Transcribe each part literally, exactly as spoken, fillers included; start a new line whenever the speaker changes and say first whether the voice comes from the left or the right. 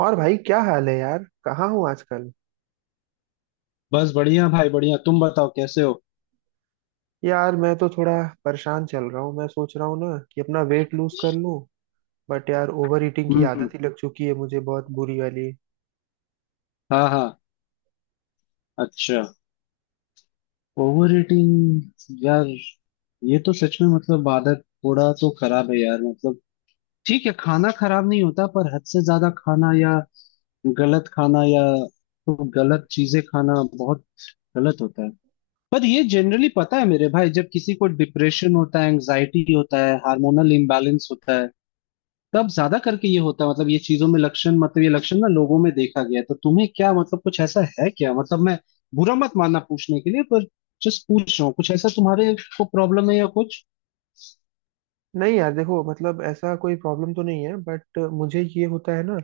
right: और भाई क्या हाल है यार। कहाँ हूँ आजकल।
left: बस बढ़िया भाई बढ़िया। तुम बताओ कैसे हो।
right: यार मैं तो थोड़ा परेशान चल रहा हूँ। मैं सोच रहा हूँ ना कि अपना वेट लूज कर लूँ। बट यार ओवर ईटिंग की
left: हम्म।
right: आदत ही लग चुकी है मुझे, बहुत बुरी वाली।
left: हाँ हाँ। अच्छा। ओवर ईटिंग यार, ये तो सच में मतलब आदत थोड़ा तो खराब है यार, मतलब ठीक है, खाना खराब नहीं होता पर हद से ज्यादा खाना या गलत खाना या तो गलत चीजें खाना बहुत गलत होता है। पर ये जनरली पता है मेरे भाई, जब किसी को डिप्रेशन होता है, एंजाइटी होता है, हार्मोनल इम्बैलेंस होता है, तब ज्यादा करके ये होता है। मतलब ये चीजों में लक्षण, मतलब ये लक्षण ना लोगों में देखा गया है। तो तुम्हें क्या, मतलब कुछ ऐसा है क्या? मतलब मैं बुरा मत मानना पूछने के लिए, पर जस्ट पूछ रहा हूँ कुछ ऐसा तुम्हारे को प्रॉब्लम है या कुछ।
right: नहीं यार, देखो मतलब ऐसा कोई प्रॉब्लम तो नहीं है, बट मुझे ये होता है ना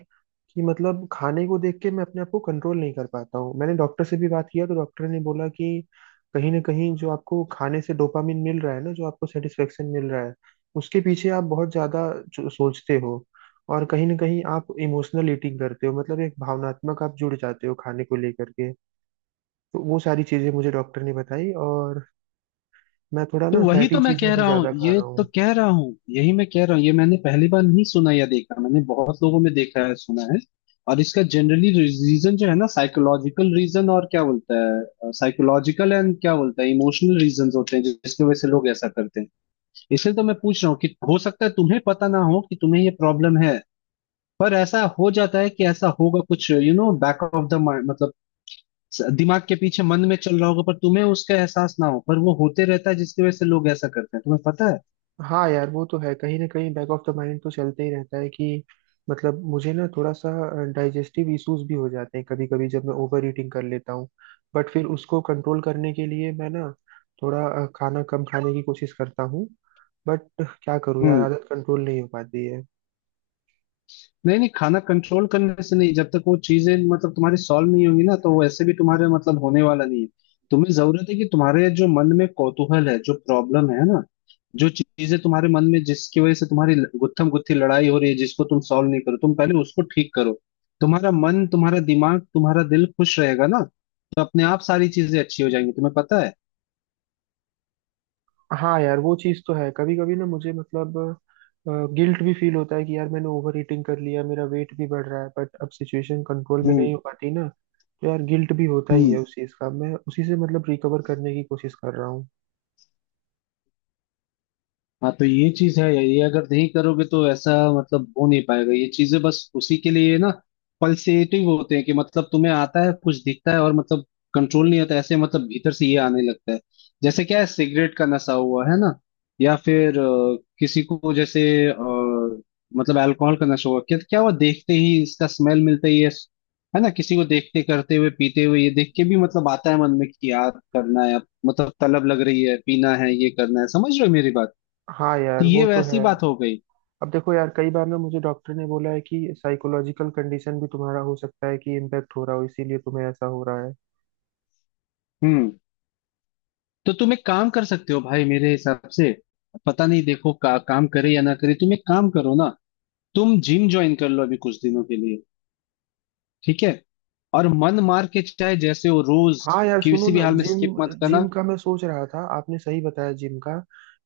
right: कि मतलब खाने को देख के मैं अपने आप को कंट्रोल नहीं कर पाता हूँ। मैंने डॉक्टर से भी बात किया तो डॉक्टर ने बोला कि कहीं ना कहीं जो आपको खाने से डोपामिन मिल रहा है ना, जो आपको सेटिस्फेक्शन मिल रहा है, उसके पीछे आप बहुत ज्यादा जो- सोचते हो। और कहीं ना कहीं आप इमोशनल ईटिंग करते हो, मतलब एक भावनात्मक आप जुड़ जाते हो खाने को लेकर के। तो वो सारी चीजें मुझे डॉक्टर ने बताई, और मैं थोड़ा
left: तो
right: ना
left: वही
right: फैटी
left: तो मैं
right: चीजें
left: कह
right: भी
left: रहा हूँ,
right: ज्यादा खा
left: ये
right: रहा
left: तो
right: हूँ।
left: कह रहा हूँ, यही मैं कह रहा हूँ। ये मैंने पहली बार नहीं सुना या देखा, मैंने बहुत लोगों में देखा है, सुना है। और इसका जनरली रीजन जो है ना, साइकोलॉजिकल रीजन और क्या बोलता है, साइकोलॉजिकल एंड क्या बोलता है इमोशनल रीजन होते हैं, जिसकी वजह से लोग ऐसा करते हैं। इसलिए तो मैं पूछ रहा हूँ कि हो सकता है तुम्हें पता ना हो कि तुम्हें ये प्रॉब्लम है। पर ऐसा हो जाता है कि ऐसा होगा कुछ, you know, back of the mind, मतलब स- दिमाग के पीछे, मन में चल रहा होगा पर तुम्हें उसका एहसास ना हो, पर वो होते रहता है जिसकी वजह से लोग ऐसा करते हैं। तुम्हें पता है।
right: हाँ यार, वो तो है, कहीं ना कहीं बैक ऑफ द माइंड तो चलते ही रहता है कि मतलब मुझे ना थोड़ा सा डाइजेस्टिव इश्यूज भी हो जाते हैं कभी कभी जब मैं ओवर ईटिंग कर लेता हूँ। बट फिर उसको कंट्रोल करने के लिए मैं ना थोड़ा अ, खाना कम खाने की कोशिश करता हूँ। बट क्या करूँ यार,
left: हम्म।
right: आदत कंट्रोल नहीं हो पाती है।
left: नहीं नहीं, खाना कंट्रोल करने से नहीं। जब तक वो चीजें मतलब तुम्हारी सॉल्व नहीं होंगी ना, तो वैसे भी तुम्हारे मतलब होने वाला नहीं है। तुम्हें जरूरत है कि तुम्हारे जो मन में कौतूहल है, जो प्रॉब्लम है ना, जो चीजें तुम्हारे मन में, जिसकी वजह से तुम्हारी गुत्थम गुत्थी लड़ाई हो रही है, जिसको तुम सॉल्व नहीं करो, तुम पहले उसको ठीक करो। तुम्हारा मन, तुम्हारा दिमाग, तुम्हारा दिल खुश रहेगा ना, तो अपने आप सारी चीजें अच्छी हो जाएंगी। तुम्हें पता है।
right: हाँ यार, वो चीज़ तो है, कभी कभी ना मुझे मतलब गिल्ट भी फील होता है कि यार मैंने ओवर ईटिंग कर लिया, मेरा वेट भी बढ़ रहा है, बट अब सिचुएशन कंट्रोल में नहीं
left: हम्म।
right: हो पाती ना। तो यार गिल्ट भी होता ही
left: हम्म।
right: है उस चीज का, मैं उसी से मतलब रिकवर करने की कोशिश कर रहा हूँ।
left: हाँ, तो ये चीज है, ये अगर नहीं करोगे तो ऐसा मतलब हो नहीं पाएगा। ये चीजें बस उसी के लिए ना पल्सेटिव होते हैं कि मतलब तुम्हें आता है, कुछ दिखता है और मतलब कंट्रोल नहीं आता, ऐसे मतलब भीतर से ये आने लगता है। जैसे क्या है, सिगरेट का नशा हुआ है ना, या फिर अ, किसी को जैसे अ, मतलब अल्कोहल का नशा हुआ, क्या क्या हुआ, देखते ही इसका स्मेल मिलता ही है। yes, है ना, किसी को देखते, करते हुए, पीते हुए ये देख के भी मतलब आता है मन में कि यार करना है अब, मतलब तलब लग रही है, पीना है, ये करना है। समझ रहे हो मेरी बात?
right: हाँ
left: तो
right: यार, वो
left: ये
right: तो
left: वैसी
right: है।
left: बात हो गई।
right: अब देखो यार, कई बार ना मुझे डॉक्टर ने बोला है कि साइकोलॉजिकल कंडीशन भी तुम्हारा हो सकता है कि इम्पेक्ट हो रहा हो, इसीलिए तुम्हें ऐसा हो रहा है।
left: हम्म। तो तुम एक काम कर सकते हो भाई मेरे हिसाब से। पता नहीं देखो का, काम करे या ना करे, तुम एक काम करो ना, तुम जिम ज्वाइन कर लो अभी कुछ दिनों के लिए। ठीक है, और मन मार के चाहे जैसे हो, रोज
right: हाँ यार, सुनो
left: किसी भी
right: ना,
left: हाल में
right: जिम
left: स्किप मत करना।
right: जिम का मैं सोच रहा था, आपने सही बताया, जिम का।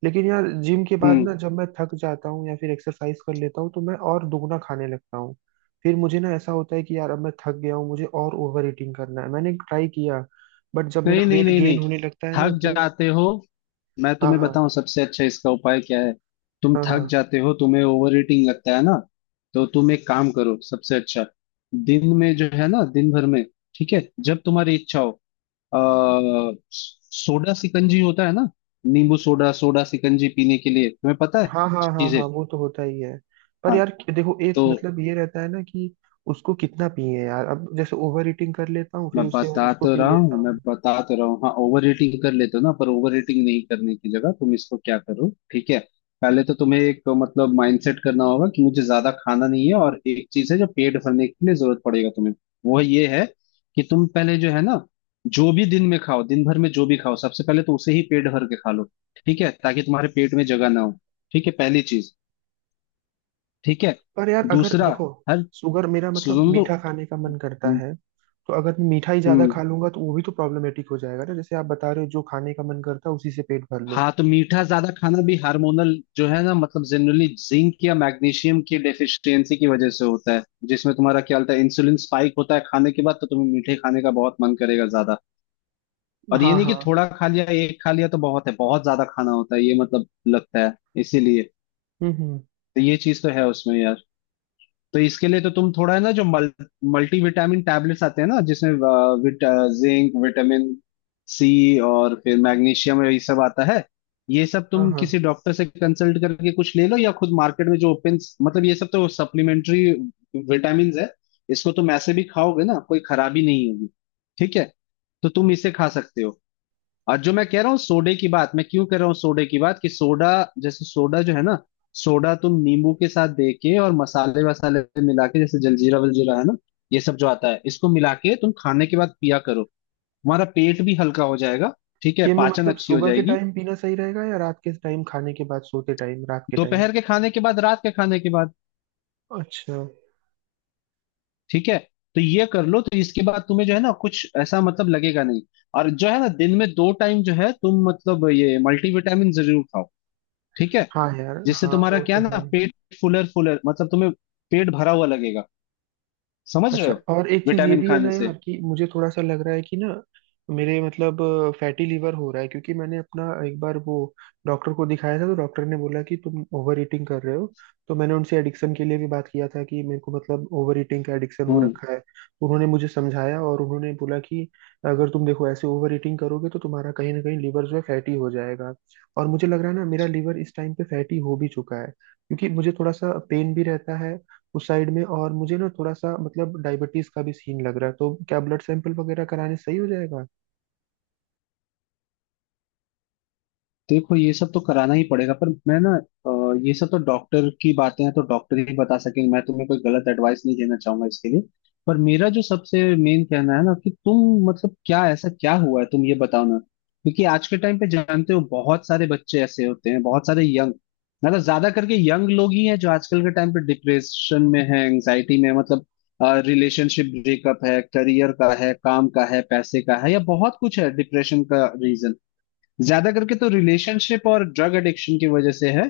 right: लेकिन यार जिम के बाद ना
left: हम्म।
right: जब मैं थक जाता हूँ या फिर एक्सरसाइज कर लेता हूँ तो मैं और दुगना खाने लगता हूँ। फिर मुझे ना ऐसा होता है कि यार अब मैं थक गया हूँ, मुझे और ओवर ईटिंग करना है, मैंने ट्राई किया। बट जब
left: नहीं
right: मेरा
left: नहीं
right: वेट
left: नहीं
right: गेन
left: नहीं,
right: होने लगता है ना
left: थक
right: तो।
left: जाते हो। मैं
right: हाँ,
left: तुम्हें
right: हाँ,
left: बताऊं सबसे अच्छा इसका उपाय क्या है। तुम
right: हाँ,
left: थक
right: हाँ,
left: जाते हो, तुम्हें ओवर ईटिंग लगता है ना, तो तुम एक काम करो सबसे अच्छा। दिन में जो है ना, दिन भर में, ठीक है, जब तुम्हारी इच्छा हो, अ, सोडा सिकंजी होता है ना, नींबू सोडा, सोडा सिकंजी पीने के लिए। तुम्हें पता है
right: हाँ, हाँ, हाँ,
left: चीजें।
right: हाँ, वो तो होता ही है। पर
left: हाँ
right: यार देखो, एक
left: तो
right: मतलब ये रहता है ना कि उसको कितना पिए यार, अब जैसे ओवर ईटिंग कर लेता हूँ
left: मैं
right: फिर उसके बाद
left: बता
right: उसको
left: तो
right: पी
left: रहा
right: लेता
left: हूँ, मैं
right: हूँ।
left: बता तो रहा हूँ, हाँ ओवर रेटिंग कर लेते हो ना, पर ओवर रेटिंग नहीं करने की जगह तुम इसको क्या करो, ठीक है। पहले तो तुम्हें एक मतलब माइंडसेट करना होगा कि मुझे ज्यादा खाना नहीं है। और एक चीज है जो पेट भरने के लिए जरूरत पड़ेगा तुम्हें, वो ये है कि तुम पहले जो है ना, जो भी दिन में खाओ, दिन भर में जो भी खाओ सबसे पहले तो उसे ही पेट भर के खा लो, ठीक है, ताकि तुम्हारे पेट में जगह ना हो। ठीक है पहली चीज, ठीक है
right: पर यार अगर
left: दूसरा,
right: देखो,
left: हर
right: शुगर मेरा मतलब
left: सुनो तो।
right: मीठा खाने का मन करता
left: हम्म।
right: है। तो अगर मैं मीठा ही ज्यादा
left: हम्म,
right: खा लूंगा तो वो भी तो प्रॉब्लमेटिक हो जाएगा ना, जैसे आप बता रहे हो जो खाने का मन करता है उसी से पेट भर लो।
left: हाँ तो मीठा ज्यादा खाना भी हार्मोनल जो है ना, मतलब जनरली जिंक या मैग्नीशियम की डेफिशिएंसी की वजह से होता है, जिसमें तुम्हारा क्या होता है, इंसुलिन स्पाइक होता है खाने के बाद, तो तुम्हें मीठे खाने का बहुत मन करेगा ज्यादा। और ये
right: हाँ,
left: नहीं कि
right: हाँ।
left: थोड़ा खा लिया, एक खा लिया तो बहुत है, बहुत ज्यादा खाना होता है ये मतलब लगता है। इसीलिए
right: हम्म, हम्म।
left: तो ये चीज तो है उसमें यार। तो इसके लिए तो तुम थोड़ा है ना जो मल, मल्टीविटामिन टैबलेट्स आते हैं ना, जिसमें अ, विट, अ, जिंक, विटामिन सी और फिर मैग्नीशियम, ये सब आता है। ये सब
right: हाँ,
left: तुम
right: हाँ।
left: किसी डॉक्टर से कंसल्ट करके कुछ ले लो, या खुद मार्केट में जो ओपन, मतलब ये सब तो सप्लीमेंट्री विटामिन है, इसको तुम ऐसे भी खाओगे ना कोई खराबी नहीं होगी। ठीक है, तो तुम इसे खा सकते हो। और जो मैं कह रहा हूँ सोडे की बात, मैं क्यों कह रहा हूँ सोडे की बात, कि सोडा, जैसे सोडा जो है ना, सोडा तुम नींबू के साथ दे के और मसाले वसाले मिला के, जैसे जलजीरा वलजीरा है ना, ये सब जो आता है इसको मिला के तुम खाने के बाद पिया करो, तुम्हारा पेट भी हल्का हो जाएगा। ठीक है,
right: ये मैं
left: पाचन
right: मतलब
left: अच्छी हो
right: सुबह के
left: जाएगी।
right: टाइम पीना सही रहेगा या रात के टाइम खाने के बाद, सोते टाइम, रात के टाइम?
left: दोपहर के खाने के बाद, रात के खाने के बाद,
right: अच्छा।
left: ठीक है। तो ये कर लो, तो इसके बाद तुम्हें जो है ना कुछ ऐसा मतलब लगेगा नहीं। और जो है ना, दिन में दो टाइम जो है, तुम मतलब ये मल्टीविटामिन जरूर खाओ, ठीक है,
right: हाँ यार,
left: जिससे
right: हाँ
left: तुम्हारा
right: वो
left: क्या
right: तो
left: ना,
right: है।
left: पेट फुलर फुलर मतलब तुम्हें पेट भरा हुआ लगेगा समझ रहे
right: अच्छा,
left: हो?
right: और एक चीज ये
left: विटामिन
right: भी है ना
left: खाने से
right: यार कि मुझे थोड़ा सा लग रहा है कि ना मेरे मतलब फैटी लीवर हो रहा है, क्योंकि मैंने अपना एक बार वो डॉक्टर को दिखाया था तो डॉक्टर ने बोला कि तुम ओवर ईटिंग कर रहे हो। तो मैंने उनसे एडिक्शन के लिए भी बात किया था कि मेरे को मतलब ओवर ईटिंग का एडिक्शन हो
left: हम्म।
right: रखा है, तो उन्होंने मुझे समझाया और उन्होंने बोला कि अगर तुम देखो ऐसे ओवर ईटिंग करोगे तो तुम्हारा कहीं ना कहीं लीवर जो है फैटी हो जाएगा। और मुझे लग रहा है ना, मेरा लीवर इस टाइम पे फैटी हो भी चुका है, क्योंकि मुझे थोड़ा सा पेन भी रहता है उस साइड में। और मुझे ना थोड़ा सा मतलब डायबिटीज का भी सीन लग रहा है, तो क्या ब्लड सैंपल वगैरह कराने सही हो जाएगा?
left: देखो ये सब तो कराना ही पड़ेगा, पर मैं ना, अ, ये सब तो डॉक्टर की बातें हैं, तो डॉक्टर ही बता सकेंगे, मैं तुम्हें कोई गलत एडवाइस नहीं देना चाहूंगा इसके लिए। पर मेरा जो सबसे मेन कहना है ना, कि तुम मतलब क्या, ऐसा क्या हुआ है तुम ये बताओ ना, क्योंकि आज के टाइम पे जानते हो बहुत सारे बच्चे ऐसे होते हैं, बहुत सारे यंग, मतलब ज्यादा करके यंग लोग ही हैं जो आजकल के टाइम पे डिप्रेशन में है, एंग्जाइटी में है, मतलब रिलेशनशिप ब्रेकअप है, करियर का है, काम का है, पैसे का है, या बहुत कुछ है डिप्रेशन का रीजन। ज्यादा करके तो रिलेशनशिप और ड्रग एडिक्शन की वजह से है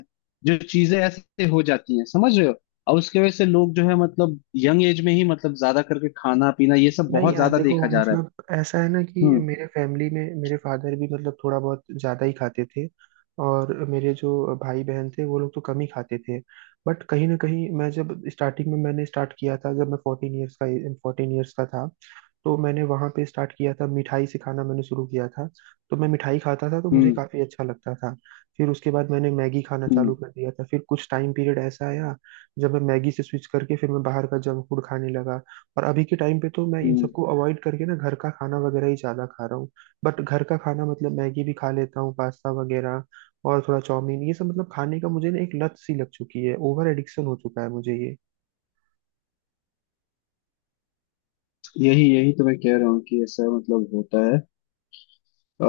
left: जो चीजें ऐसे हो जाती हैं, समझ रहे हो। और उसके वजह से लोग जो है मतलब यंग एज में ही मतलब ज्यादा करके खाना पीना ये सब
right: नहीं
left: बहुत
right: यार
left: ज्यादा
right: देखो,
left: देखा जा रहा है।
right: मतलब ऐसा है ना कि
left: हम्म।
right: मेरे फैमिली में मेरे फादर भी मतलब थोड़ा बहुत ज़्यादा ही खाते थे। और मेरे जो भाई बहन थे वो लोग तो कम ही खाते थे। बट कहीं ना कहीं मैं जब स्टार्टिंग में मैंने स्टार्ट किया था, जब मैं फोर्टीन ईयर्स का फोर्टीन ईयर्स का था, तो मैंने वहाँ पे स्टार्ट किया था, मिठाई से खाना मैंने शुरू किया था। तो मैं मिठाई खाता था तो मुझे
left: हम्म।
right: काफ़ी अच्छा लगता था। फिर उसके बाद मैंने मैगी खाना चालू
left: हम्म।
right: कर दिया था, फिर कुछ टाइम पीरियड ऐसा आया जब मैं मैगी से स्विच करके फिर मैं बाहर का जंक फूड खाने लगा। और अभी के टाइम पे तो मैं इन
left: हम्म।
right: सबको अवॉइड करके ना घर का खाना वगैरह ही ज्यादा खा रहा हूँ। बट घर का खाना मतलब मैगी भी खा लेता हूँ, पास्ता वगैरह और थोड़ा चाउमीन, ये सब मतलब खाने का मुझे ना एक लत सी लग चुकी है, ओवर एडिक्शन हो चुका है मुझे ये।
left: यही यही तो मैं कह रहा हूँ कि ऐसा मतलब होता है। अ,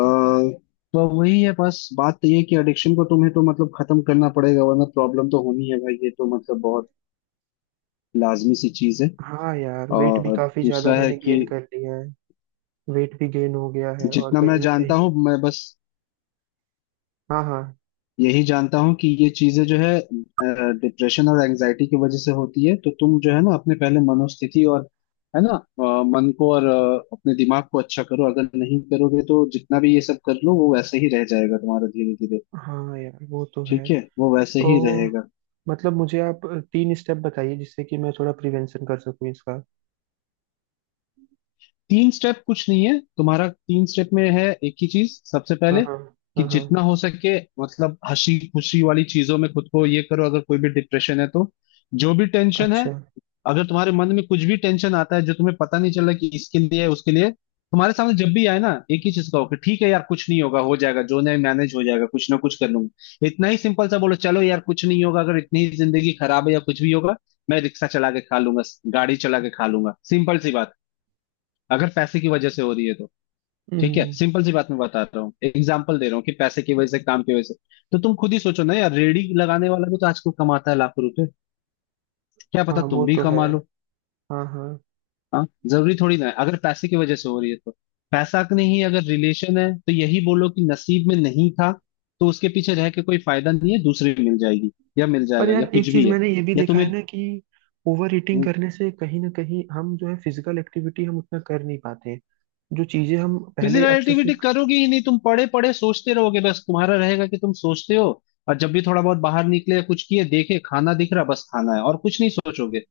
left: तो वही है, बस बात तो ये है कि एडिक्शन को तुम्हें तो मतलब खत्म करना पड़ेगा, वरना प्रॉब्लम तो होनी है भाई, ये तो मतलब बहुत लाजमी सी चीज है।
right: हाँ यार, वेट भी
left: और
right: काफी ज्यादा
left: दूसरा है
right: मैंने
left: कि
right: गेन कर लिया है। वेट भी गेन हो गया है, और
left: जितना
right: कहीं
left: मैं
right: ना
left: जानता
right: कहीं।
left: हूँ, मैं बस
right: हाँ, हाँ।
left: यही जानता हूँ कि ये चीजें जो है डिप्रेशन और एंजाइटी की वजह से होती है, तो तुम जो है ना अपने पहले मनोस्थिति और है ना, अ, मन को और अ, अपने दिमाग को अच्छा करो। अगर नहीं करोगे तो जितना भी ये सब कर लो, वो वैसे ही रह जाएगा तुम्हारा धीरे धीरे।
right: हाँ यार, वो तो है।
left: ठीक है, वो वैसे
right: तो
left: ही रहेगा।
right: मतलब मुझे आप तीन स्टेप बताइए, जिससे कि मैं थोड़ा प्रिवेंशन कर सकूं इसका।
left: तीन स्टेप कुछ नहीं है, तुम्हारा तीन स्टेप में है एक ही चीज सबसे
right: हाँ,
left: पहले,
right: हाँ,
left: कि
right: हाँ, हाँ।
left: जितना हो सके मतलब हंसी खुशी वाली चीजों में खुद को ये करो। अगर कोई भी डिप्रेशन है तो, जो भी टेंशन है,
right: अच्छा।
left: अगर तुम्हारे मन में कुछ भी टेंशन आता है, जो तुम्हें पता नहीं चल रहा कि इसके लिए है, उसके लिए, तुम्हारे सामने जब भी आए ना, एक ही चीज कहो कि ठीक है यार, कुछ नहीं होगा, हो जाएगा, जो नहीं मैनेज हो जाएगा कुछ ना कुछ कर लूंगा। इतना ही सिंपल सा बोलो, चलो यार कुछ नहीं होगा। अगर इतनी ही जिंदगी खराब है या कुछ भी होगा, मैं रिक्शा चला के खा लूंगा, गाड़ी चला के खा लूंगा, सिंपल सी बात। अगर पैसे की वजह से हो रही है तो ठीक है,
right: हम्म।
left: सिंपल सी बात, मैं बता रहा हूँ एग्जाम्पल दे रहा हूँ कि पैसे की वजह से, काम की वजह से, तो तुम खुद ही सोचो ना यार, रेडी लगाने वाला भी तो आजकल कमाता है लाखों रुपए, क्या पता
right: हाँ वो
left: तुम भी
right: तो है।
left: कमा लो।
right: हाँ, हाँ।
left: हाँ, जरूरी थोड़ी ना है अगर पैसे की वजह से हो रही है तो। पैसा का नहीं, अगर रिलेशन है तो यही बोलो कि नसीब में नहीं था, तो उसके पीछे रह के कोई फायदा नहीं है, दूसरी मिल जाएगी या मिल
right: पर
left: जाएगा, या
right: यार
left: कुछ
right: एक चीज
left: भी है।
right: मैंने ये भी
left: या
right: देखा
left: तुम्हें
right: है ना कि ओवर ईटिंग करने से कहीं ना कहीं हम जो है फिजिकल एक्टिविटी हम उतना कर नहीं पाते, जो चीजें हम
left: फिजिकल
right: पहले अच्छे से।
left: एक्टिविटी करोगे ही नहीं, तुम पढ़े पढ़े सोचते रहोगे, बस तुम्हारा रहेगा कि तुम सोचते हो। और जब भी थोड़ा बहुत बाहर निकले या कुछ किए, देखे खाना दिख रहा, बस खाना है और कुछ नहीं सोचोगे,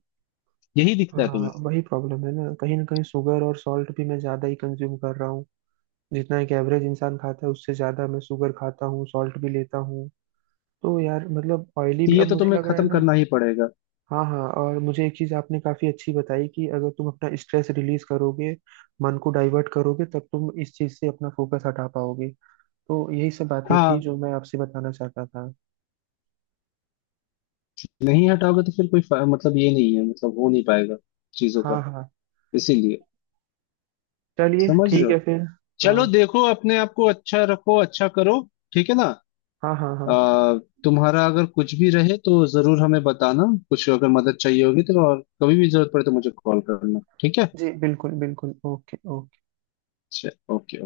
left: यही दिखता है तुम्हें।
right: हाँ, वही प्रॉब्लम है ना, कहीं ना कहीं शुगर और सॉल्ट भी मैं ज्यादा ही कंज्यूम कर रहा हूँ। जितना एक एवरेज इंसान खाता है उससे ज्यादा मैं शुगर खाता हूँ, सॉल्ट भी लेता हूँ। तो यार मतलब ऑयली
left: तो
right: भी
left: ये
right: अब
left: तो
right: मुझे
left: तुम्हें
right: लग रहा है
left: खत्म
right: ना।
left: करना ही पड़ेगा।
right: हाँ, हाँ, और मुझे एक चीज आपने काफी अच्छी बताई कि अगर तुम अपना स्ट्रेस रिलीज करोगे, मन को डाइवर्ट करोगे तब तुम इस चीज से अपना फोकस हटा पाओगे। तो यही सब बातें थी
left: हाँ,
right: जो मैं आपसे बताना चाहता था।
left: नहीं हटाओगे तो फिर कोई फा- मतलब ये नहीं है, मतलब हो नहीं पाएगा चीजों
right: हाँ,
left: का,
right: हाँ।
left: इसीलिए।
right: चलिए
left: समझ रहे
right: ठीक
left: हो?
right: है फिर।
left: चलो,
right: हाँ,
left: देखो अपने आप को अच्छा रखो, अच्छा करो। ठीक है ना।
right: हाँ, हाँ, हाँ।
left: आ, तुम्हारा अगर कुछ भी रहे तो जरूर हमें बताना, कुछ अगर मदद चाहिए होगी तो, और कभी भी जरूरत पड़े तो मुझे कॉल करना, ठीक है।
right: जी बिल्कुल बिल्कुल, ओके ओके।
left: अच्छा, ओके।